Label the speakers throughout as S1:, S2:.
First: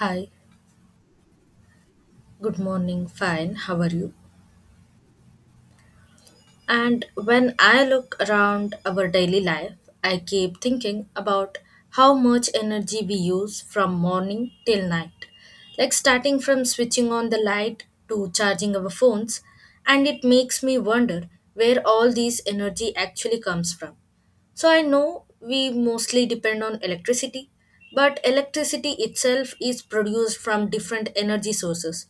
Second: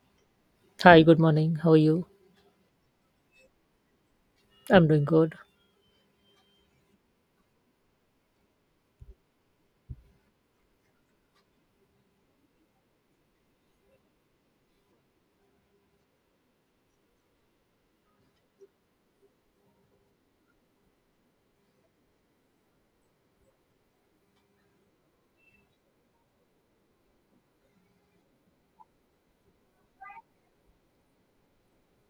S1: Hi,
S2: Hi, good morning. How are you?
S1: good morning, fine, how are you?
S2: I'm doing good.
S1: And when I look around our daily life, I keep thinking about how much energy we use from morning till night. Like starting from switching on the light to charging our phones, and it makes me wonder where all this energy actually comes from. So I know we mostly depend on electricity, but electricity itself is produced from different energy sources,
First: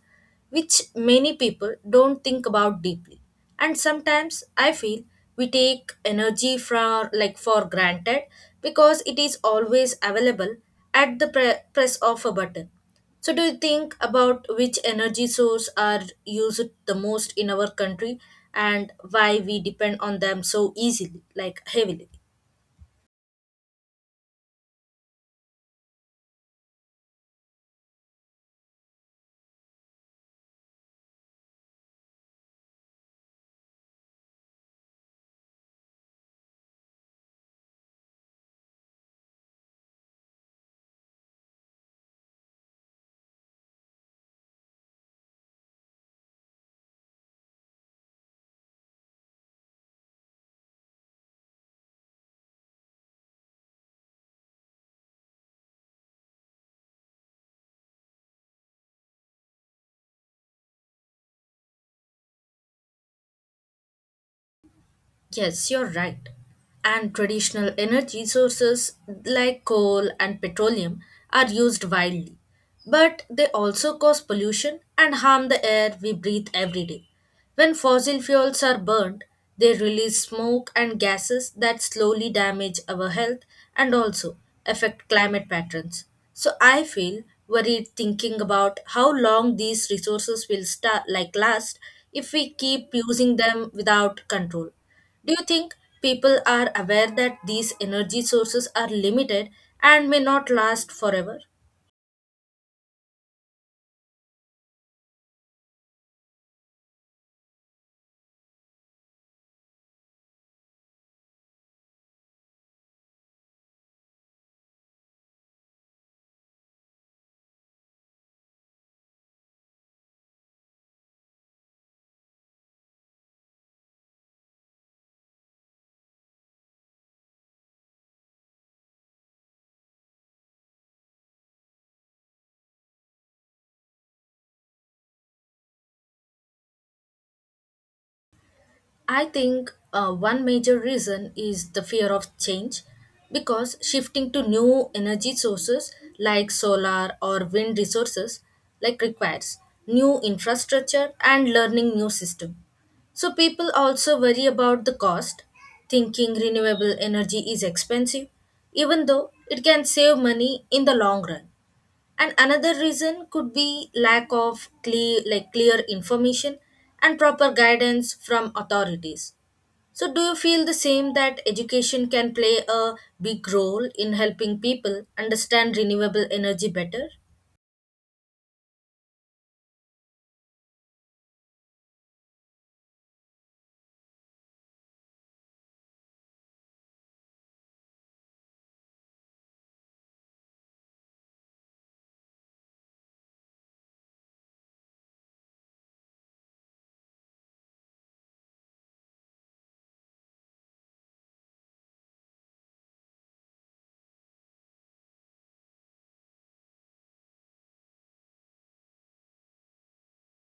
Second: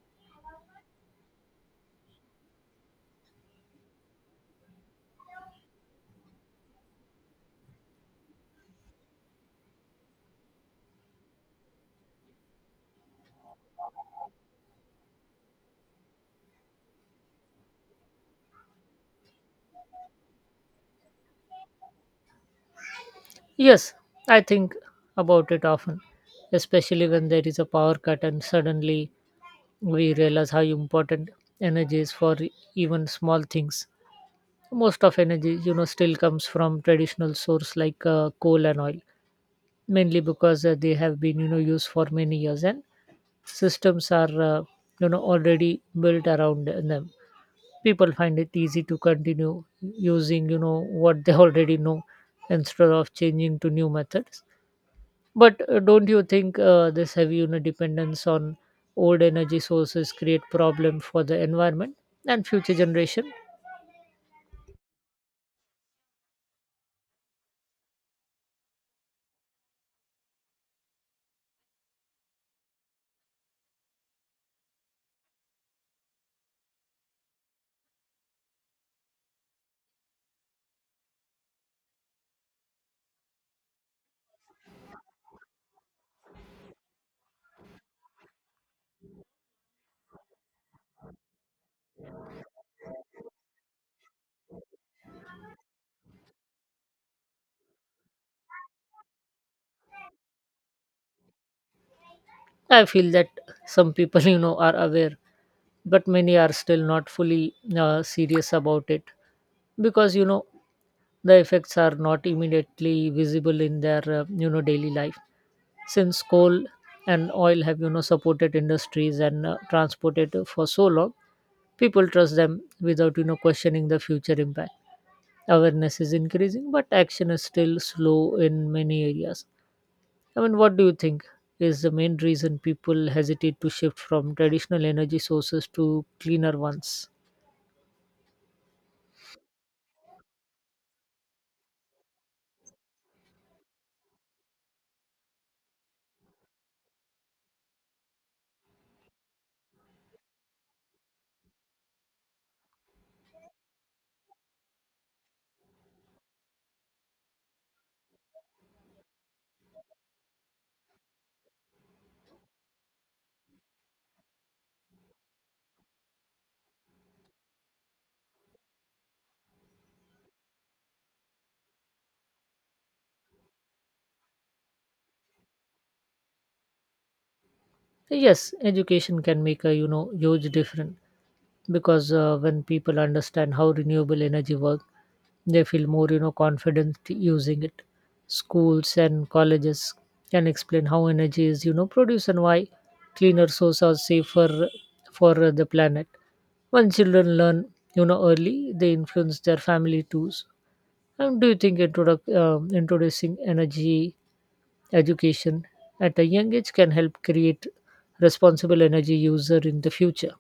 S1: which many people don't think about deeply. And sometimes I feel we take energy for granted because it is always available at the press of a button. So do you think about which energy source are used the most in our country and why we depend on them so easily like heavily?
S2: Yes, I think about it often, especially when there is a power cut and suddenly we realize how important energy is for even small things. Most of energy, still comes from traditional source like coal and oil, mainly because they have been, used for many years and systems are, already built around them. People find it easy to continue using what they already know instead of changing to new methods. But don't you think this heavy, dependence on old energy sources create problem for the environment and future generation?
S1: Yes, you're right. And traditional energy sources like coal and petroleum are used widely. But they also cause pollution and harm the air we breathe every day. When fossil fuels are burned, they release smoke and gases that slowly damage our health and also affect climate patterns. So I feel worried thinking about how long these resources will sta like last if we keep using them without control. Do you think people are aware that these energy sources are limited and may not last forever?
S2: I feel that some people are aware, but many are still not fully serious about it because the effects are not immediately visible in their daily life. Since coal and oil have, supported industries and transported for so long, people trust them without, questioning the future impact. Awareness is increasing, but action is still slow in many areas. I mean, what do you think is the main reason people hesitate to shift from traditional energy sources to cleaner ones?
S1: I think one major reason is the fear of change because shifting to new energy sources like solar or wind resources requires new infrastructure and learning new system. So people also worry about the cost, thinking renewable energy is expensive, even though it can save money in the long run. And another reason could be lack of clear information and proper guidance from authorities. So do you feel the same, that education can play a big role in helping people understand renewable energy better?
S2: Yes, education can make a, huge difference, because when people understand how renewable energy works, they feel more, confident using it. Schools and colleges can explain how energy is, produced and why cleaner sources are safer for the planet. When children learn, early, they influence their family too. And do you think introducing energy education at a young age can help create responsible energy user in the future?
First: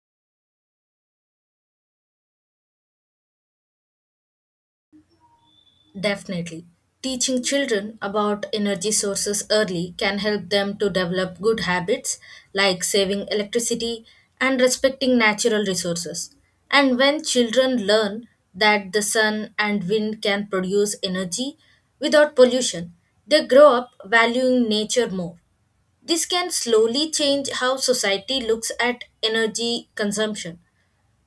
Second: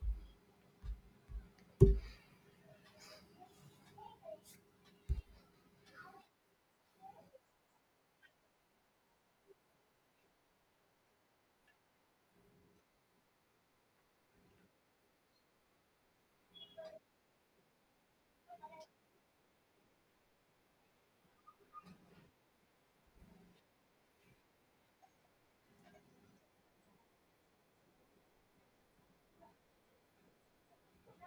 S1: Definitely. Teaching children about energy sources early can help them to develop good habits like saving electricity and respecting natural resources. And when children learn that the sun and wind can produce energy without pollution, they grow up valuing nature more. This can slowly change how society looks at energy consumption.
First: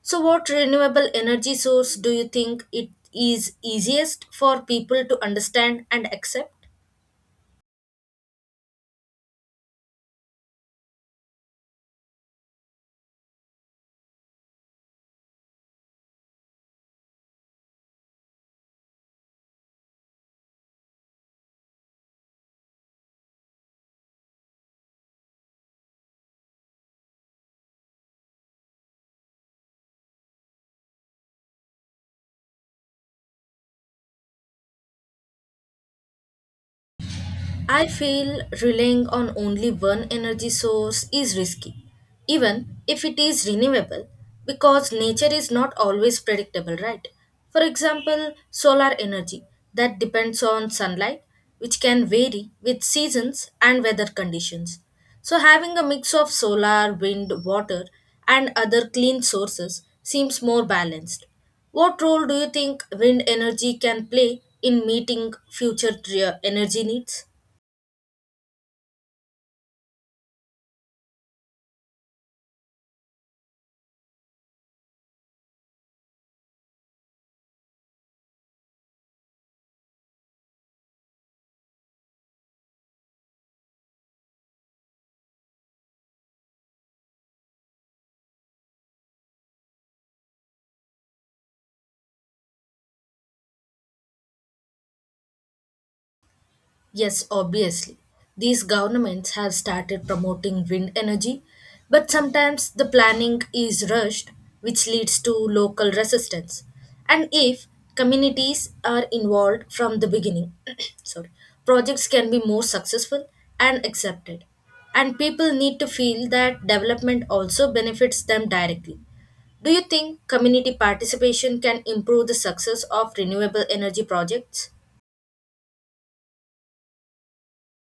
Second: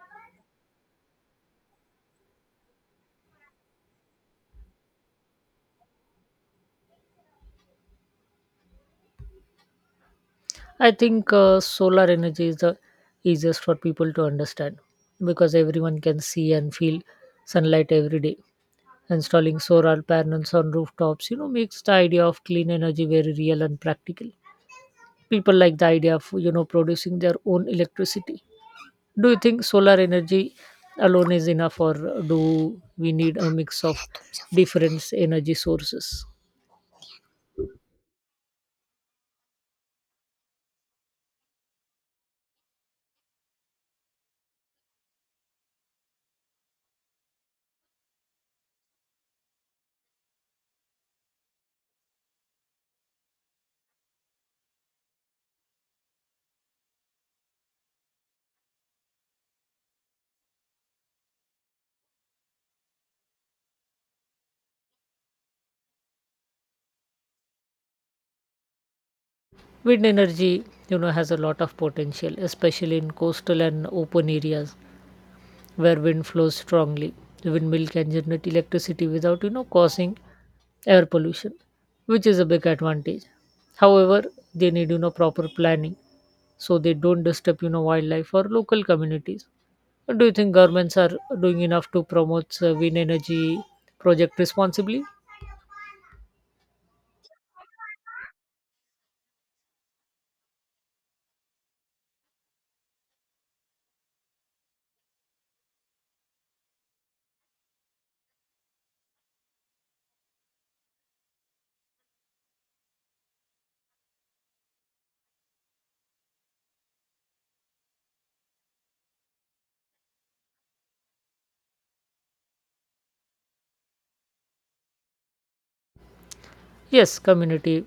S1: So, what renewable energy source do you think it is easiest for people to understand and accept?
S2: I think solar energy is the easiest for people to understand because everyone can see and feel sunlight every day. Installing solar panels on rooftops, you know, makes the idea of clean energy very real and practical. People like the idea of, you know, producing their own electricity. Do you think solar energy alone is enough, or do we need a mix of different energy sources?
S1: I feel relying on only one energy source is risky, even if it is renewable, because nature is not always predictable, right? For example, solar energy that depends on sunlight, which can vary with seasons and weather conditions. So, having a mix of solar, wind, water, and other clean sources seems more balanced. What role do you think wind energy can play in meeting future energy needs?
S2: Wind energy, you know, has a lot of potential, especially in coastal and open areas where wind flows strongly. The windmill can generate electricity without, you know, causing air pollution, which is a big advantage. However, they need, you know, proper planning so they don't disturb, you know, wildlife or local communities. Do you think governments are doing enough to promote wind energy project responsibly?
S1: Yes, obviously. These governments have started promoting wind energy, but sometimes the planning is rushed, which leads to local resistance. And if communities are involved from the beginning, sorry, projects can be more successful and accepted. And people need to feel that development also benefits them directly. Do you think community participation can improve the success of renewable energy projects?
S2: Yes, community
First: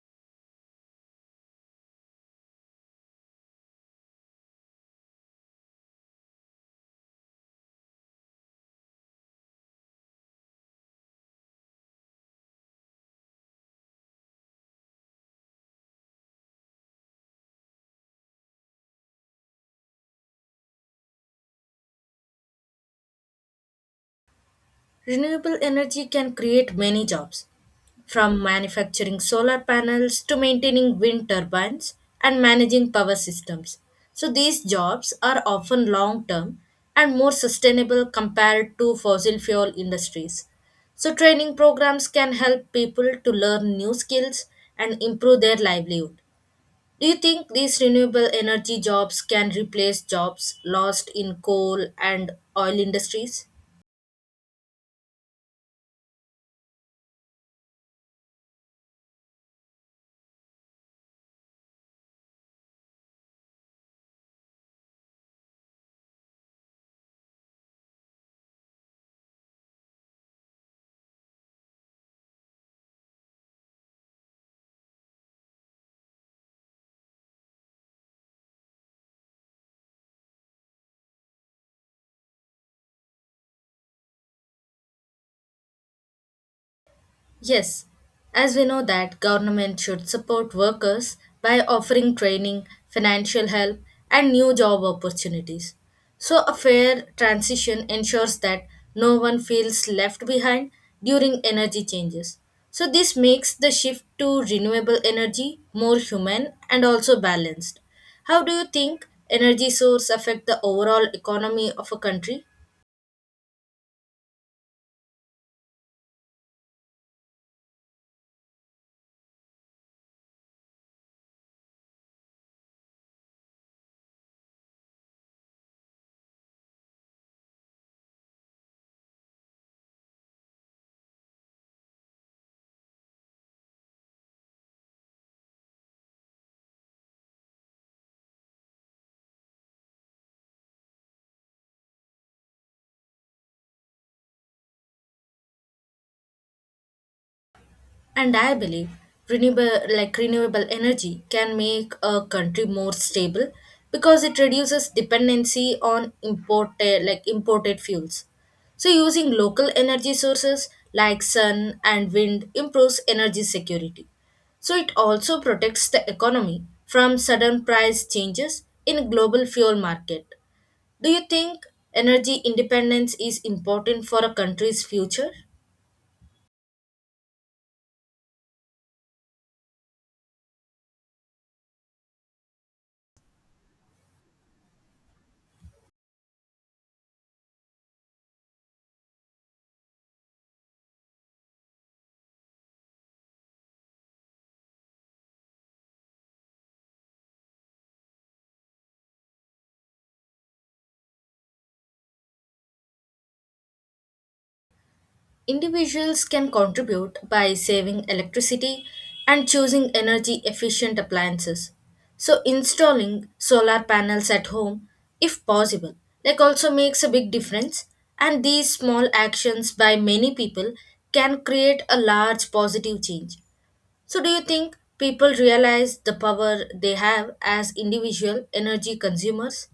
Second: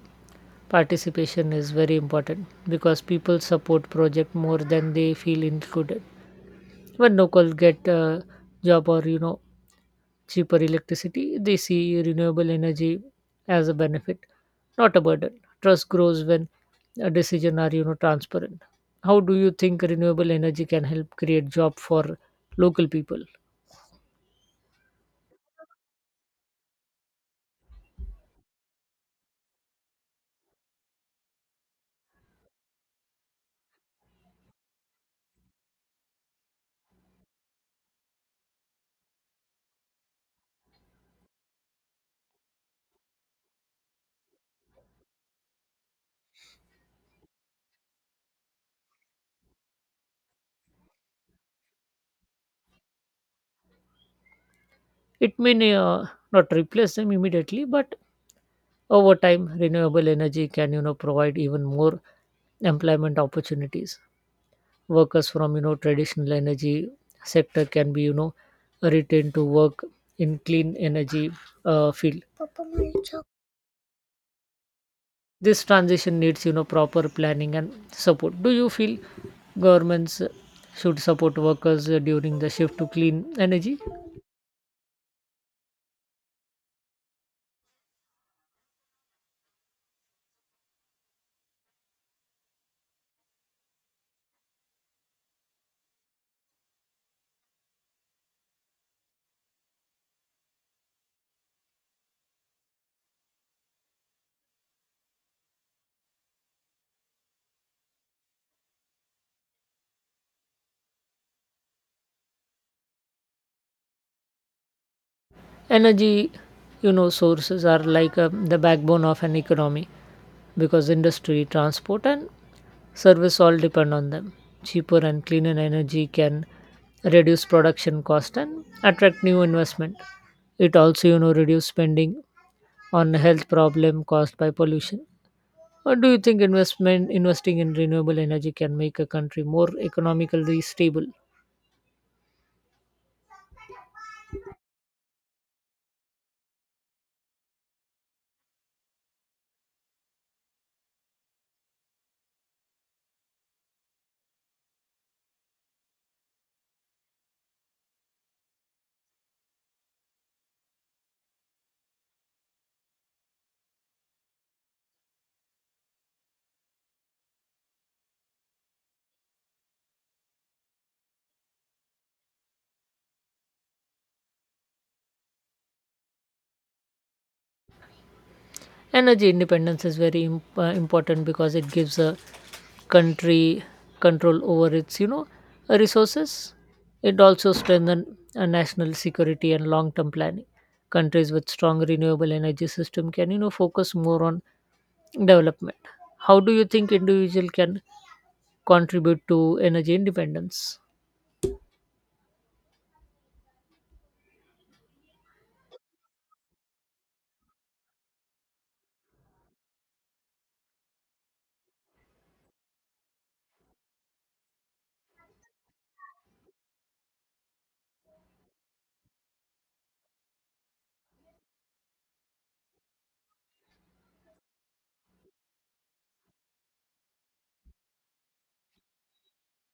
S2: participation is very important because people support project more than they feel included. When locals get a job or, cheaper electricity, they see renewable energy as a benefit, not a burden. Trust grows when a decision are, transparent. How do you think renewable energy can help create job for local people?
S1: Renewable energy can create many jobs, from manufacturing solar panels to maintaining wind turbines and managing power systems. So, these jobs are often long term and more sustainable compared to fossil fuel industries. So, training programs can help people to learn new skills and improve their livelihood. Do you think these renewable energy jobs can replace jobs lost in coal and oil industries?
S2: It may not replace them immediately, but over time, renewable energy can, provide even more employment opportunities. Workers from, traditional energy sector can be, retained to work in clean energy field. This transition needs, proper planning and support. Do you feel governments should support workers during the shift to clean energy?
S1: Yes, as we know that government should support workers by offering training, financial help, and new job opportunities. So a fair transition ensures that no one feels left behind during energy changes. So this makes the shift to renewable energy more human and also balanced. How do you think energy source affect the overall economy of a country?
S2: Energy, sources are like the backbone of an economy because industry transport and service all depend on them. Cheaper and cleaner energy can reduce production cost and attract new investment. It also, reduce spending on health problem caused by pollution. Or do you think investment investing in renewable energy can make a country more economically stable?
S1: And I believe renewable energy can make a country more stable because it reduces dependency on imported fuels. So using local energy sources like sun and wind improves energy security. So it also protects the economy from sudden price changes in global fuel market. Do you think energy independence is important for a country's future?
S2: Energy independence is very important because it gives a country control over its, resources. It also strengthens national security and long term planning. Countries with strong renewable energy system can, focus more on development. How do you think individual can contribute to energy independence?
S1: Individuals can contribute by saving electricity and choosing energy efficient appliances. So, installing solar panels at home, if possible, like also makes a big difference. And these small actions by many people can create a large positive change. So, do you think people realize the power they have as individual energy consumers?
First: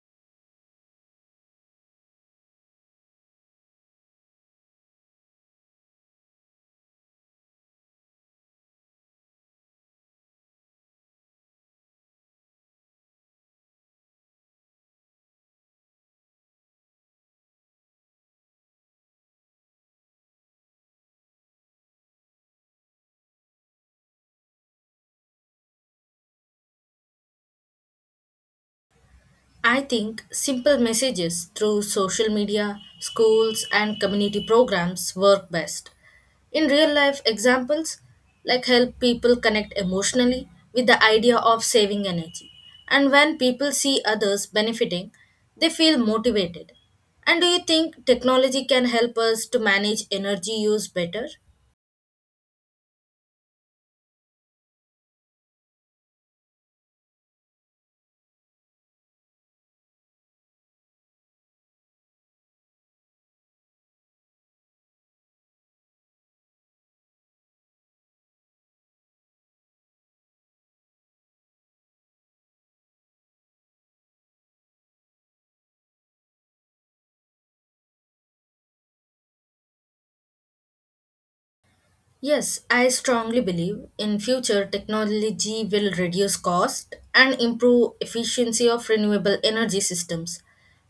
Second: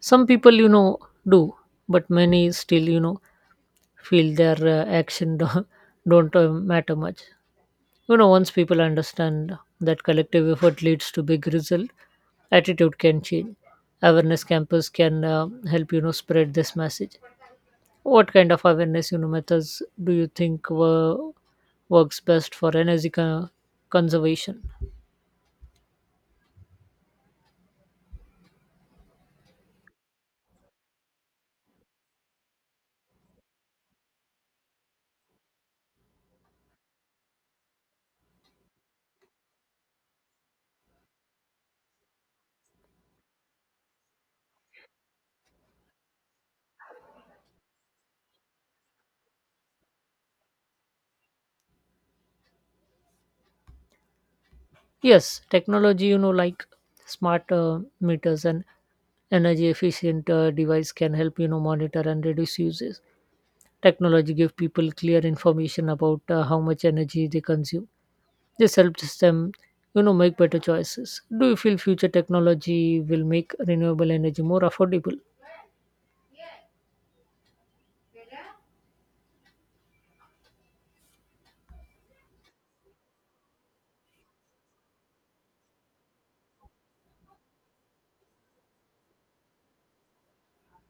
S2: Some people, do, but many still, feel their action don't, don't matter much. You know, once people understand that collective effort leads to big result, attitude can change. Awareness campus can help, spread this message. What kind of awareness, methods do you think were works best for energy conservation?
S1: I think simple messages through social media, schools, and community programs work best. In real life examples, like help people connect emotionally with the idea of saving energy. And when people see others benefiting, they feel motivated. And do you think technology can help us to manage energy use better?
S2: Yes, technology, like smart meters and energy efficient device can help, monitor and reduce uses. Technology give people clear information about how much energy they consume. This helps them, you know, make better choices. Do you feel future technology will make renewable energy more affordable?
S1: Yes, I strongly believe in future technology will reduce cost and improve efficiency of renewable energy systems.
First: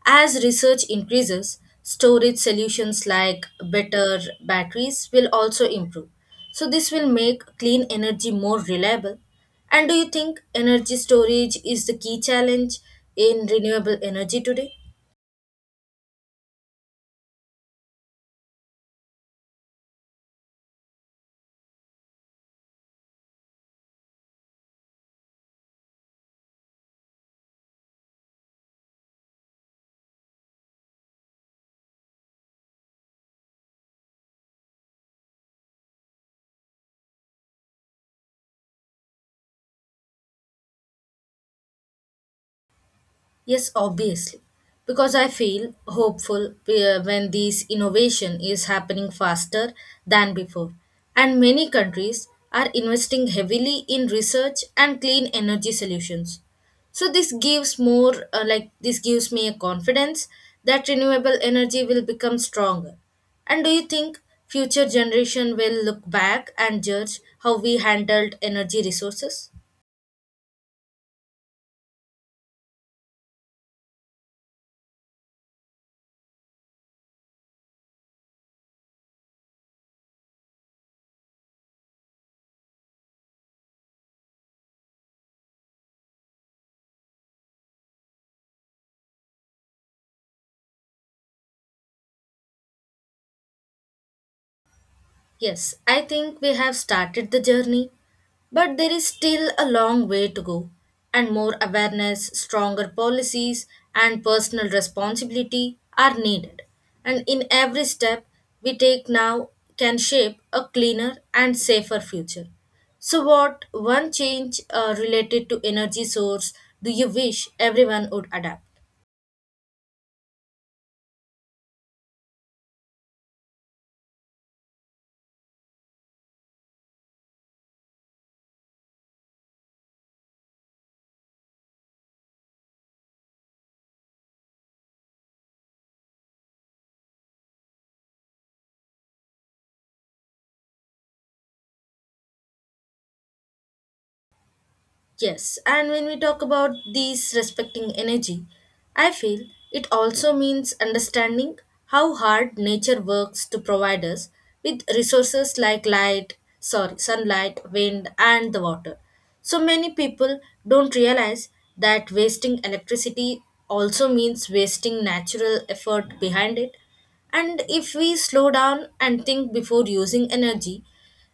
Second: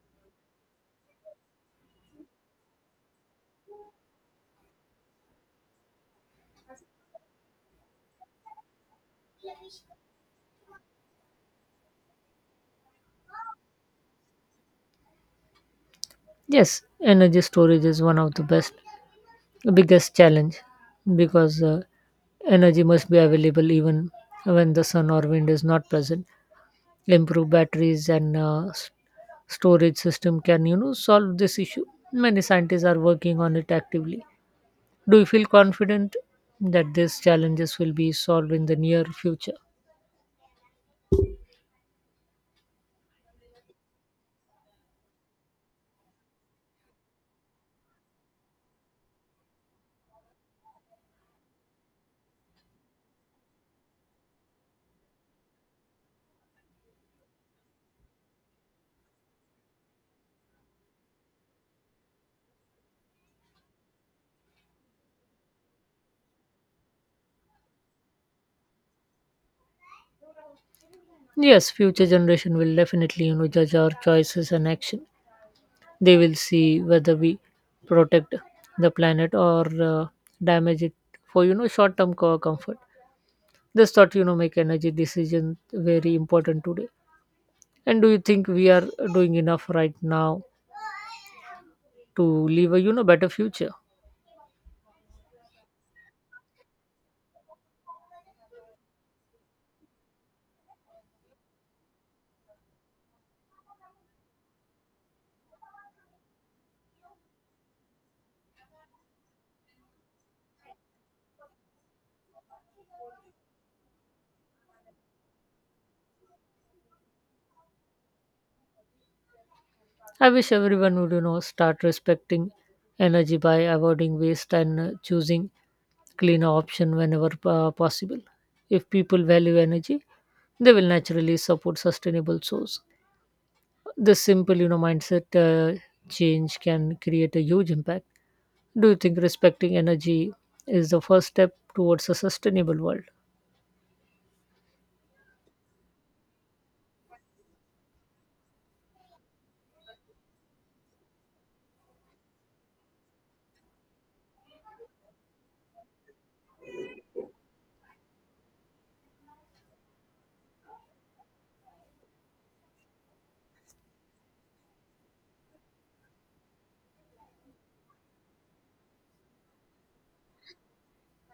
S1: As research increases, storage solutions like better batteries will also improve. So this will make clean energy more reliable. And do you think energy storage is the key challenge in renewable energy today?
S2: Yes, energy storage is one of the biggest challenge because energy must be available even when the sun or wind is not present. Improved batteries and storage system can, you know, solve this issue. Many scientists are working on it actively. Do you feel confident that these challenges will be solved in the near future?
S1: Yes, obviously, because I feel hopeful when this innovation is happening faster than before. And many countries are investing heavily in research and clean energy solutions. So this gives me a confidence that renewable energy will become stronger. And do you think future generation will look back and judge how we handled energy resources?
S2: Yes, future generation will definitely, you know, judge our choices and action. They will see whether we protect the planet or damage it for, you know, short-term comfort. This thought, you know, make energy decision very important today. And do you think we are doing enough right now to leave a, you know, better future?
S1: Yes, I think we have started the journey, but there is still a long way to go. And more awareness, stronger policies, and personal responsibility are needed. And in every step we take now can shape a cleaner and safer future. So, what one change related to energy source do you wish everyone would adapt?
S2: I wish everyone would, you know, start respecting energy by avoiding waste and choosing cleaner option whenever possible. If people value energy, they will naturally support sustainable source. This simple, you know, mindset change can create a huge impact. Do you think respecting energy is the first step towards a sustainable world?
S1: Yes, and when we talk about these respecting energy, I feel it also means understanding how hard nature works to provide us with resources like sunlight, wind, and the water. So many people don't realize that wasting electricity also means wasting natural effort behind it. And if we slow down and think before using energy,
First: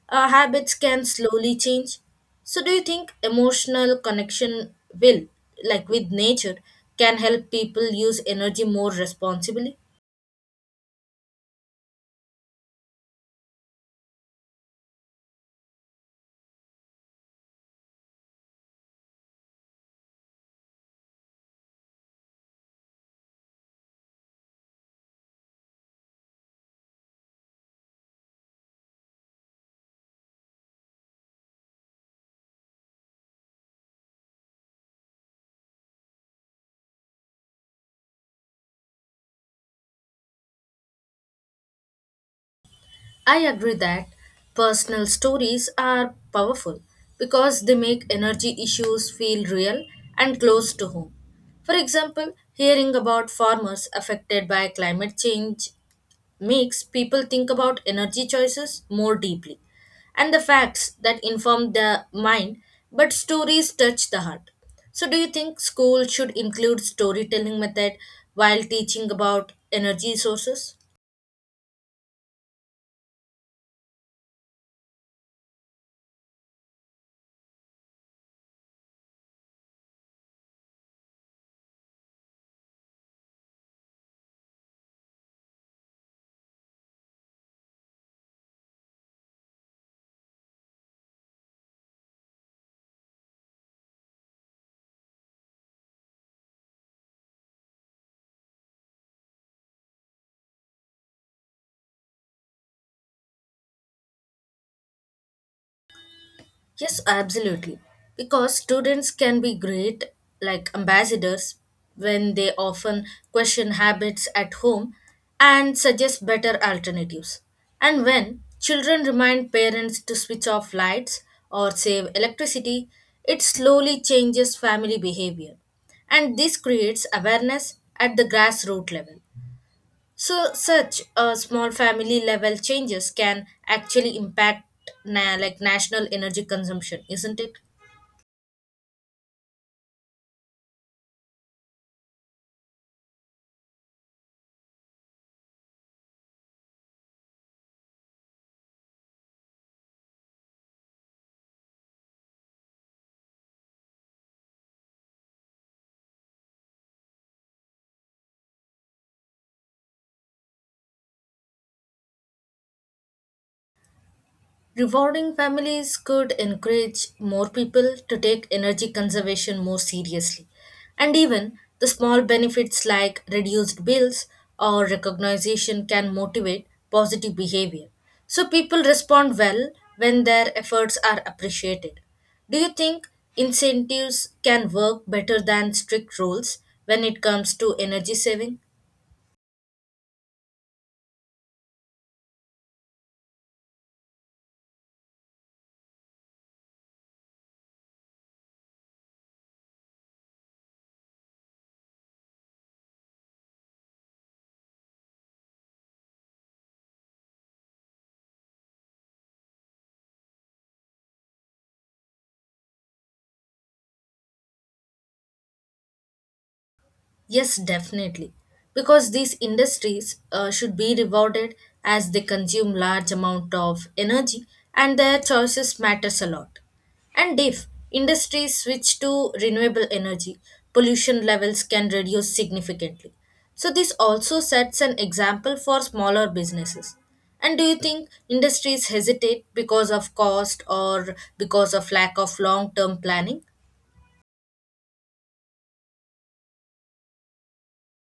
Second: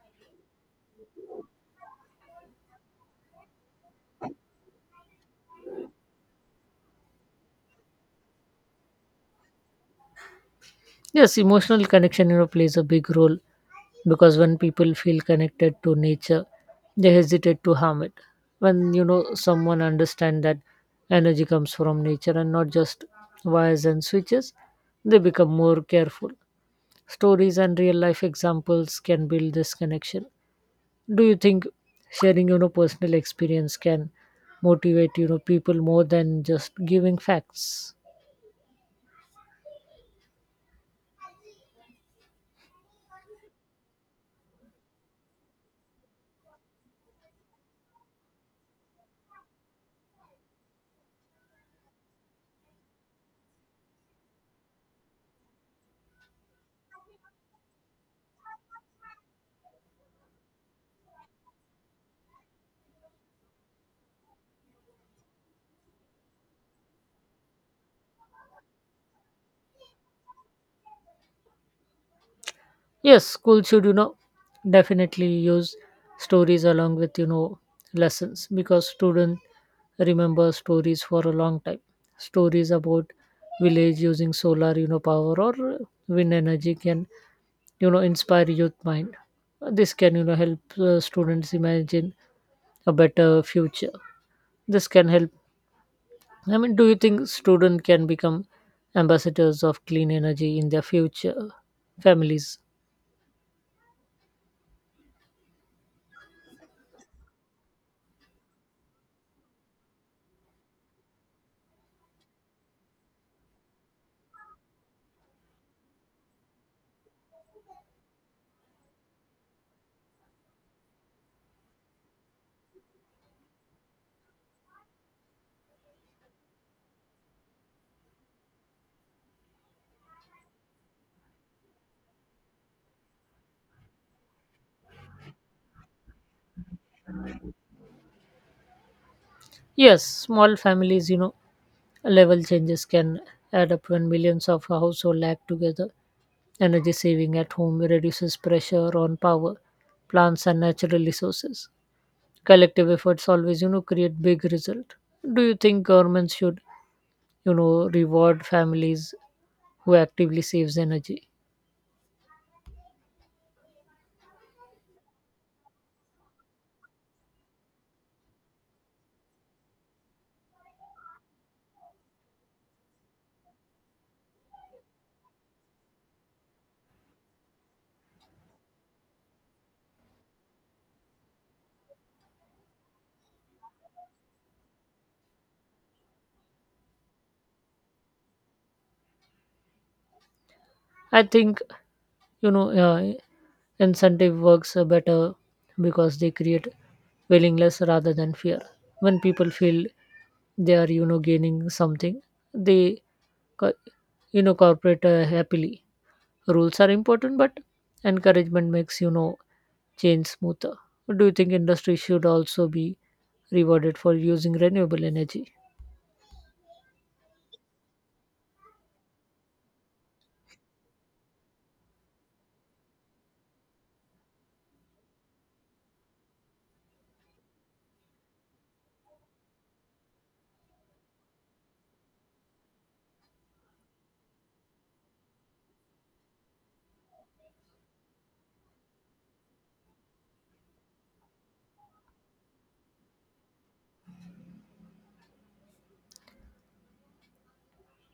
S1: our habits can slowly change. So do you think emotional connection will like with nature can help people use energy more responsibly?
S2: Yes, emotional connection, plays a big role because when people feel connected to nature, they hesitate to harm it. When, someone understand that energy comes from nature and not just wires and switches, they become more careful. Stories and real life examples can build this connection. Do you think sharing, personal experience can motivate, people more than just giving facts?
S1: I agree that personal stories are powerful because they make energy issues feel real and close to home. For example, hearing about farmers affected by climate change makes people think about energy choices more deeply, and the facts that inform the mind, but stories touch the heart. So, do you think school should include storytelling method while teaching about energy sources?
S2: Yes, schools should, you know, definitely use stories along with, you know, lessons because students remember stories for a long time. Stories about village using solar, you know, power or wind energy can, you know, inspire youth mind. This can, you know, help students imagine a better future. This can help. I mean, do you think students can become ambassadors of clean energy in their future families?
S1: Yes, absolutely. Because students can be great, like ambassadors, when they often question habits at home and suggest better alternatives. And when children remind parents to switch off lights or save electricity, it slowly changes family behavior. And this creates awareness at the grassroots level. So, such a small family level changes can actually impact national energy consumption, isn't it?
S2: Yes, small families, you know, level changes can add up when millions of households act together. Energy saving at home reduces pressure on power, plants, and natural resources. Collective efforts always, you know, create big result. Do you think governments should, you know, reward families who actively saves energy?
S1: Rewarding families could encourage more people to take energy conservation more seriously. And even the small benefits like reduced bills or recognition can motivate positive behavior. So people respond well when their efforts are appreciated. Do you think incentives can work better than strict rules when it comes to energy saving?
S2: I think, you know uh, incentive works better because they create willingness rather than fear. When people feel they are, gaining something, they co- you know cooperate happily. Rules are important, but encouragement makes, change smoother. Do you think industry should also be rewarded for using renewable energy?
S1: Yes, definitely. Because these industries should be rewarded as they consume large amount of energy and their choices matters a lot. And if industries switch to renewable energy, pollution levels can reduce significantly. So this also sets an example for smaller businesses. And do you think industries hesitate because of cost or because of lack of long-term planning?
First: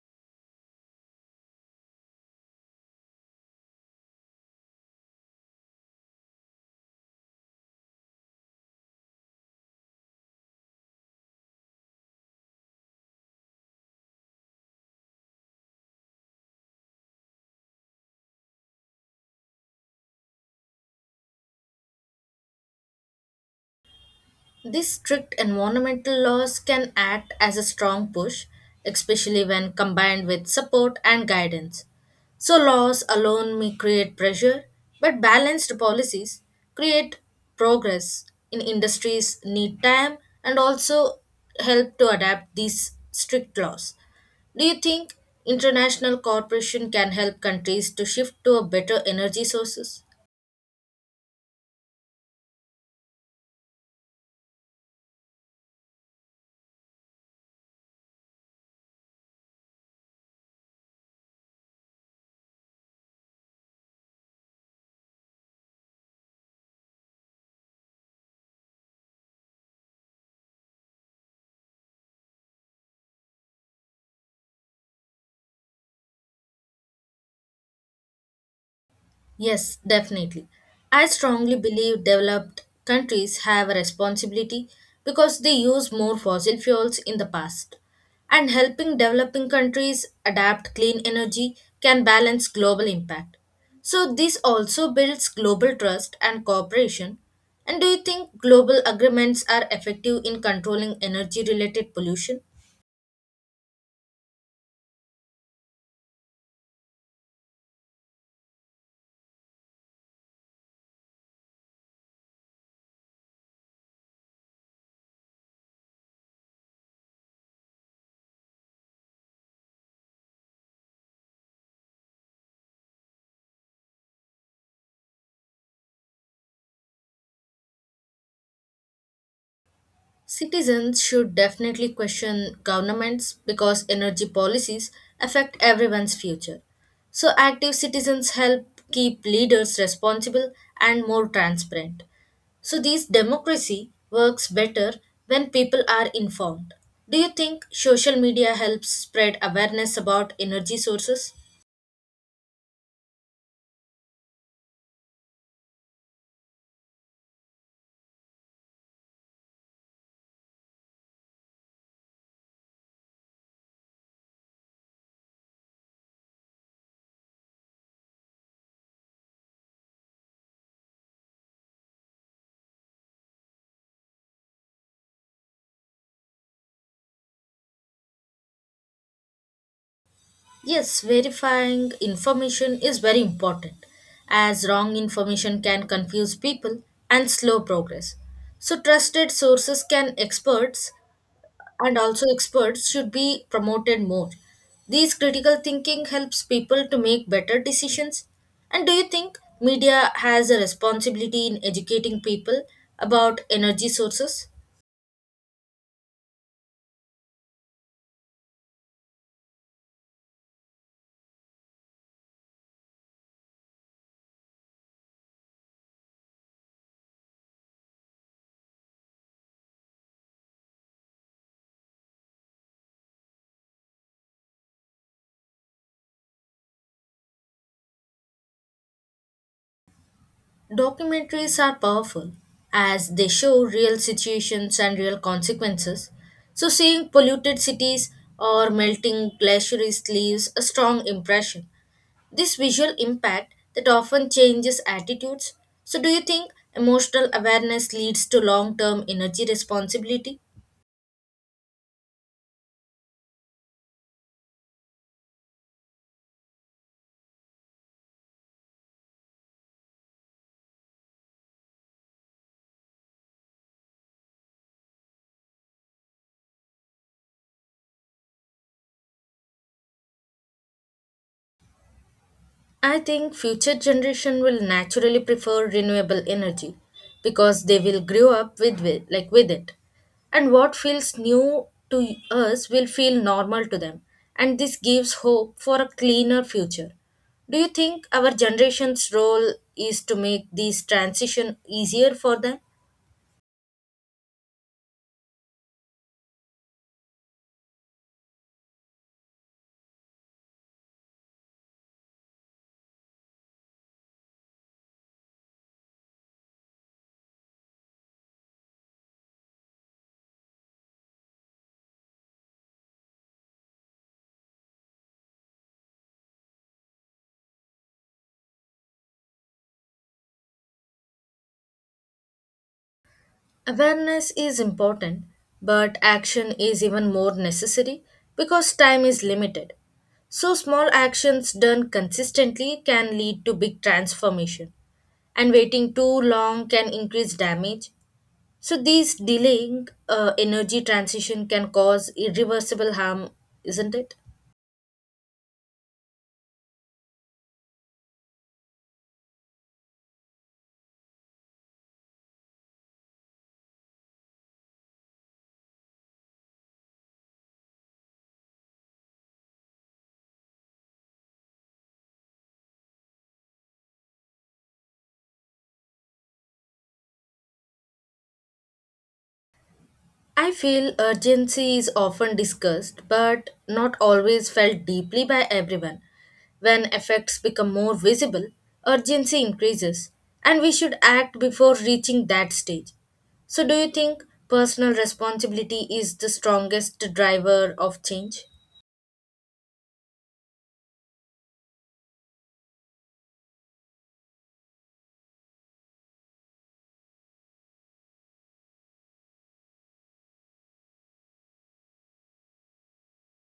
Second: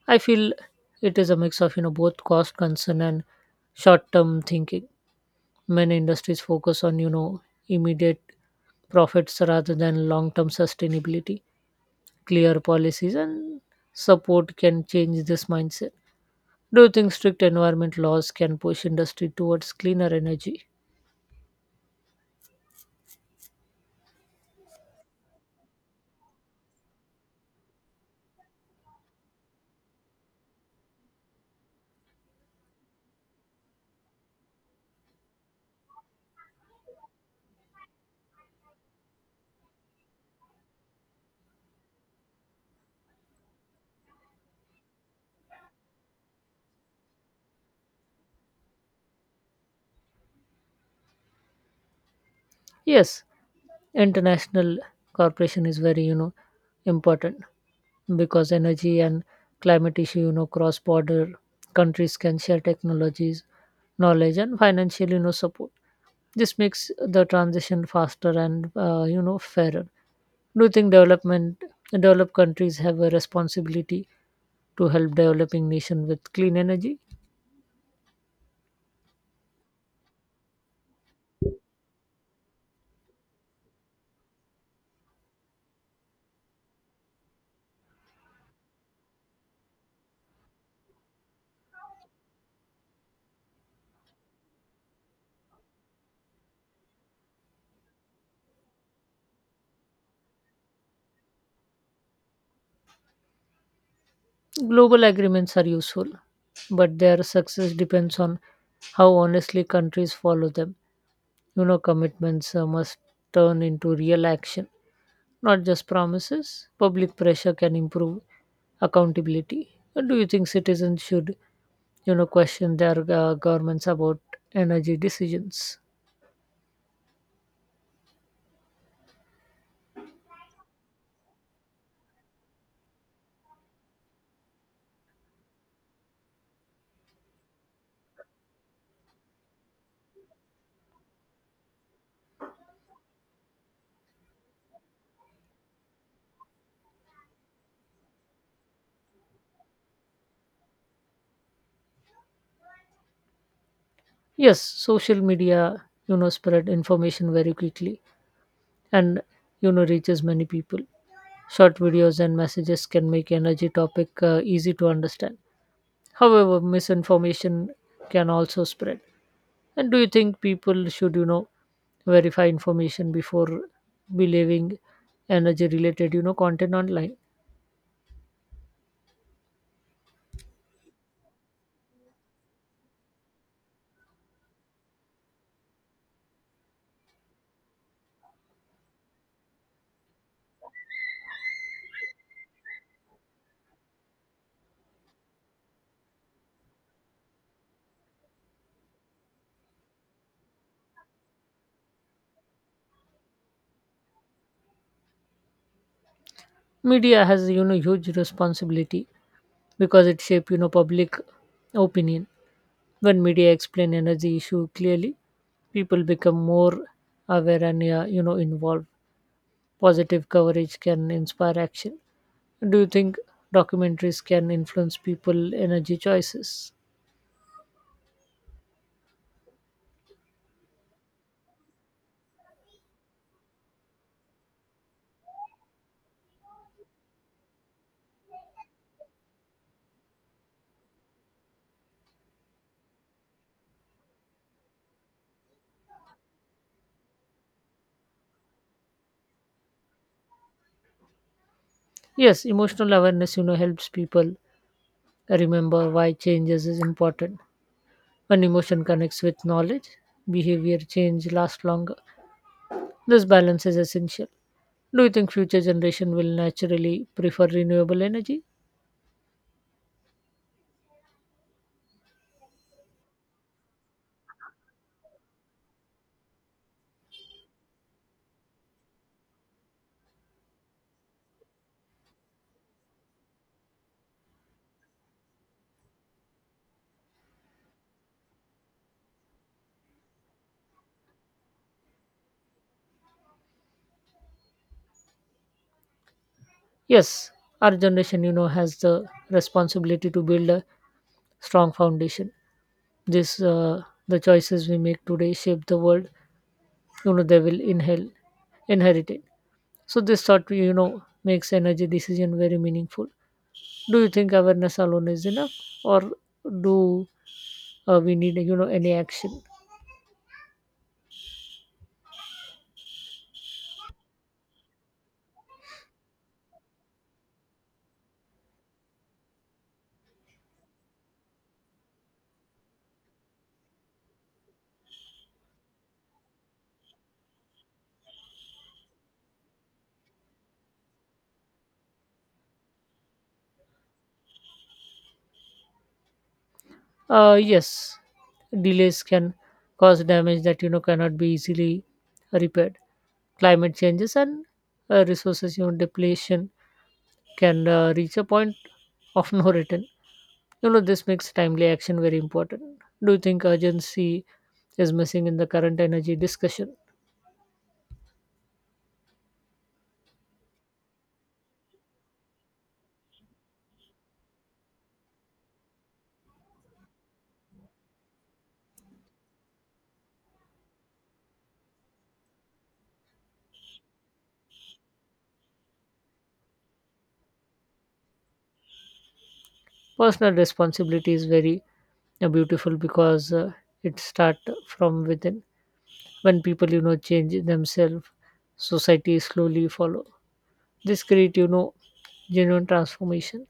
S2: I feel it is a mix of, both cost concern and short term thinking. Many industries focus on, immediate profits rather than long term sustainability. Clear policies and support can change this mindset. Do you think strict environment laws can push industry towards cleaner energy?
S1: These strict environmental laws can act as a strong push, especially when combined with support and guidance. So, laws alone may create pressure, but balanced policies create progress in industries need time and also help to adapt these strict laws. Do you think international cooperation can help countries to shift to a better energy sources?
S2: Yes, international cooperation is very, important because energy and climate issue, cross border. Countries can share technologies, knowledge, and financial, support. This makes the transition faster and, fairer. Do you think development developed countries have a responsibility to help developing nation with clean energy?
S1: Yes, definitely. I strongly believe developed countries have a responsibility because they use more fossil fuels in the past. And helping developing countries adapt clean energy can balance global impact. So, this also builds global trust and cooperation. And do you think global agreements are effective in controlling energy related pollution?
S2: Global agreements are useful, but their success depends on how honestly countries follow them. You know, commitments must turn into real action, not just promises. Public pressure can improve accountability. Do you think citizens should, you know, question their governments about energy decisions?
S1: Citizens should definitely question governments because energy policies affect everyone's future. So, active citizens help keep leaders responsible and more transparent. So, this democracy works better when people are informed. Do you think social media helps spread awareness about energy sources?
S2: Yes, social media, you know, spread information very quickly and, you know, reaches many people. Short videos and messages can make energy topic easy to understand. However, misinformation can also spread. And do you think people should, you know, verify information before believing energy related, you know, content online?
S1: Yes, verifying information is very important as wrong information can confuse people and slow progress. So trusted sources can experts and also experts should be promoted more. These critical thinking helps people to make better decisions. And do you think media has a responsibility in educating people about energy sources?
S2: Media has, you know, huge responsibility because it shape, you know, public opinion. When media explain energy issue clearly, people become more aware and involved. Positive coverage can inspire action. Do you think documentaries can influence people energy choices?
S1: Documentaries are powerful as they show real situations and real consequences. So, seeing polluted cities or melting glaciers leaves a strong impression. This visual impact that often changes attitudes. So, do you think emotional awareness leads to long term energy responsibility?
S2: Yes, emotional awareness, you know, helps people remember why changes is important. When emotion connects with knowledge, behavior change lasts longer. This balance is essential. Do you think future generation will naturally prefer renewable energy?
S1: I think future generation will naturally prefer renewable energy because they will grow up with it. And what feels new to us will feel normal to them. And this gives hope for a cleaner future. Do you think our generation's role is to make this transition easier for them?
S2: Yes, our generation, you know, has the responsibility to build a strong foundation. This the choices we make today shape the world. You know, they will inhale inherit it. So this thought, makes energy decision very meaningful. Do you think awareness alone is enough, or do we need, any action?
S1: Awareness is important, but action is even more necessary because time is limited. So, small actions done consistently can lead to big transformation, and waiting too long can increase damage. So, these delaying energy transition can cause irreversible harm, isn't it?
S2: Uh yes, delays can cause damage that, cannot be easily repaired. Climate changes and resources, depletion can reach a point of no return. You know, this makes timely action very important. Do you think urgency is missing in the current energy discussion?
S1: I feel urgency is often discussed, but not always felt deeply by everyone. When effects become more visible, urgency increases, and we should act before reaching that stage. So, do you think personal responsibility is the strongest driver of change?
S2: Personal responsibility is very beautiful because it start from within. When people, change themselves, society slowly follow. This create, genuine transformation.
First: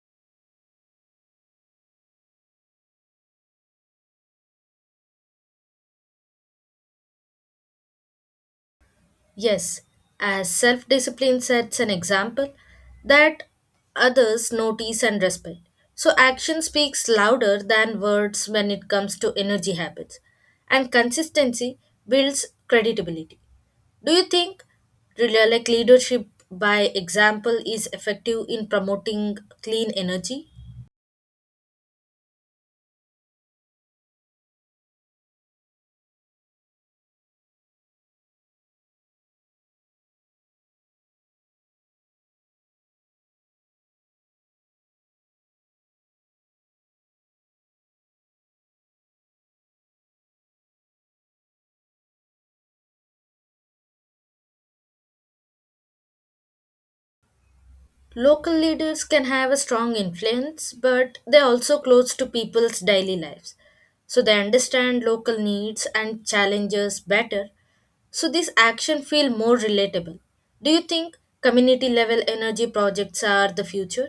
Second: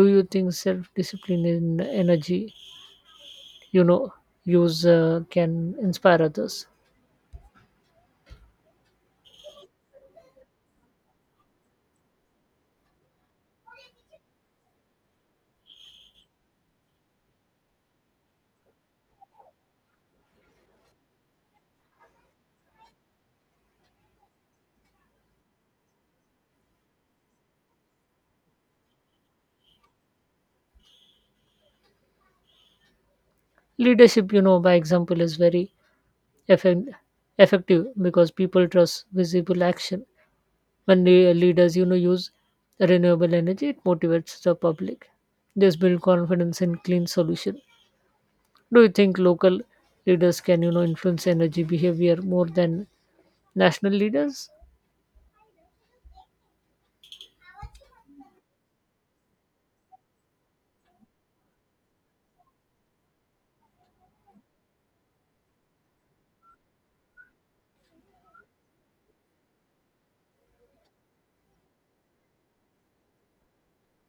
S2: Do you think self discipline and energy, you know use can inspire others?
S1: Yes, as self discipline sets an example that others notice and respect. So, action speaks louder than words when it comes to energy habits, and consistency builds credibility. Do you think leadership by example is effective in promoting clean energy?
S2: Leadership, by example is very effect- effective because people trust visible action. When the leaders, use renewable energy, it motivates the public. This build confidence in clean solution. Do you think local leaders can, influence energy behavior more than national leaders?
S1: Local leaders can have a strong influence, but they're also close to people's daily lives. So they understand local needs and challenges better. So this action feel more relatable. Do you think community level energy projects are the future?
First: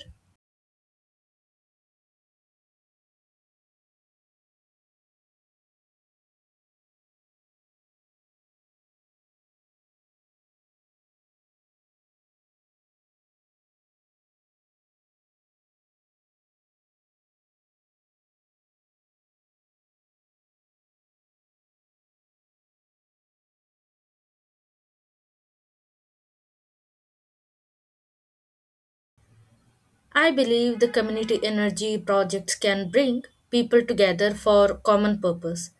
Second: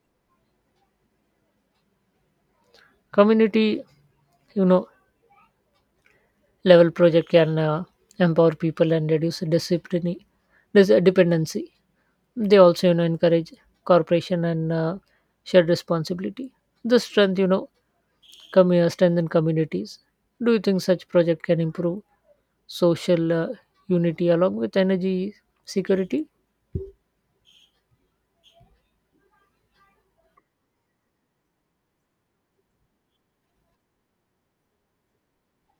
S2: Community, you know level project can empower people and reduce discipline this dependency. They also, encourage cooperation and shared responsibility. The strengthen communities. Do you think such project can improve social unity along with energy security?
S1: I believe the community energy projects can bring people together for common purpose,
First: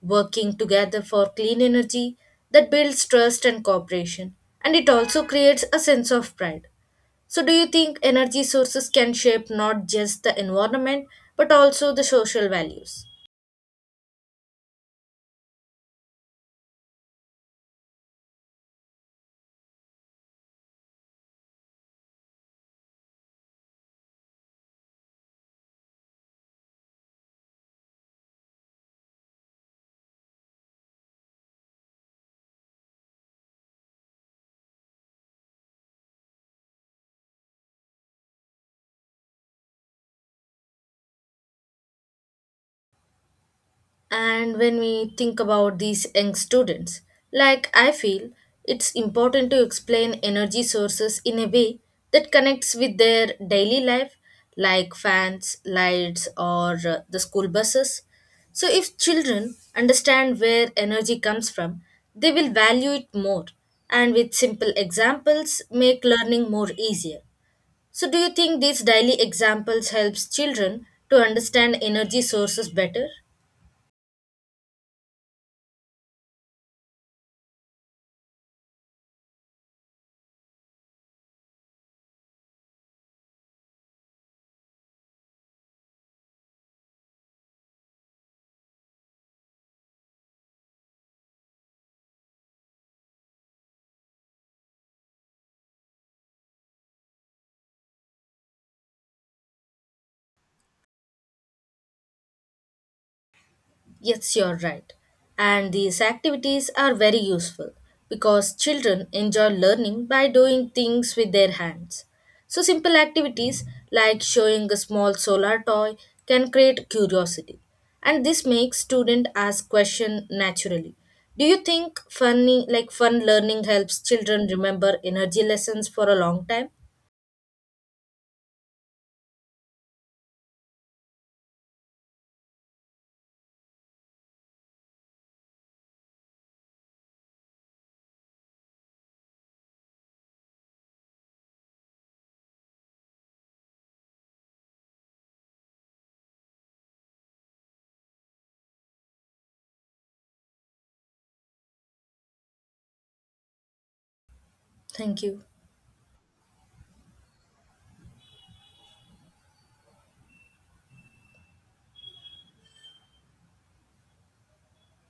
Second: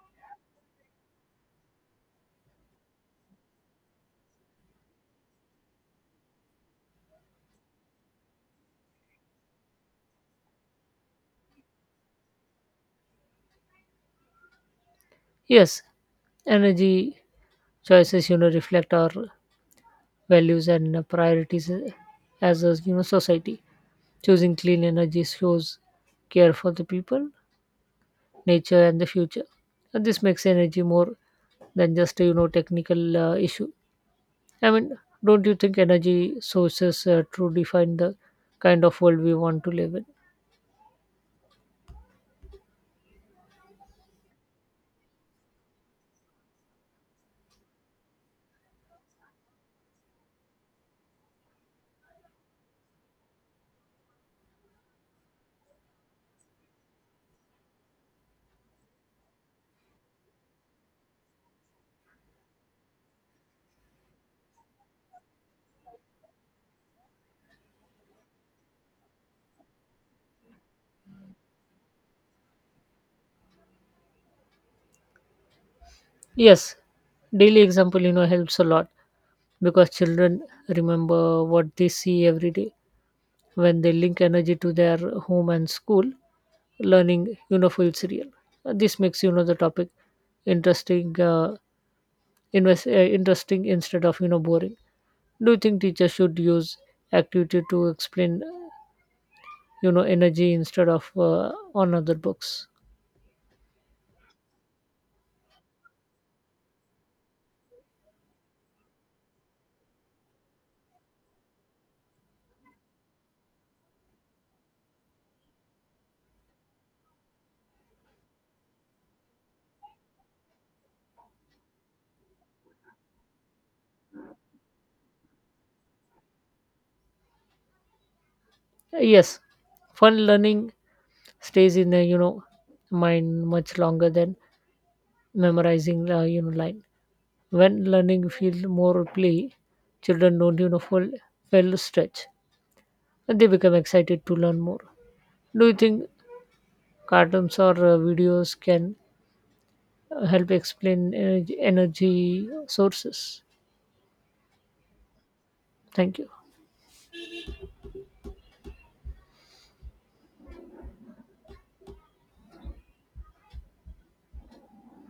S1: working together for clean energy that builds trust and cooperation, and it also creates a sense of pride. So, do you think energy sources can shape not just the environment but also the social values?
S2: Yes, energy choices, reflect our values and priorities as a, society. Choosing clean energy shows care for the people, nature, and the future. And this makes energy more than just a, you know technical issue. I mean, don't you think energy sources to define the kind of world we want to live in?
S1: And when we think about these young students, like I feel it's important to explain energy sources in a way that connects with their daily life, like fans, lights, or the school buses. So, if children understand where energy comes from, they will value it more and with simple examples make learning more easier. So do you think these daily examples helps children to understand energy sources better?
S2: Yes, daily example, helps a lot because children remember what they see every day. When they link energy to their home and school, learning, feels real. This makes, the topic interesting, interesting instead of, boring. Do you think teachers should use activity to explain, energy instead of on other books?
S1: Yes, you're right. And these activities are very useful because children enjoy learning by doing things with their hands. So simple activities like showing a small solar toy can create curiosity and this makes student ask question naturally. Do you think fun learning helps children remember energy lessons for a long time?
S2: Yes, fun learning stays in the, mind much longer than memorizing, line. When learning feels more play, children don't, fall fell stretch and they become excited to learn more. Do you think cartoons or videos can help explain energy sources?
S1: Thank you.
S2: Thank you.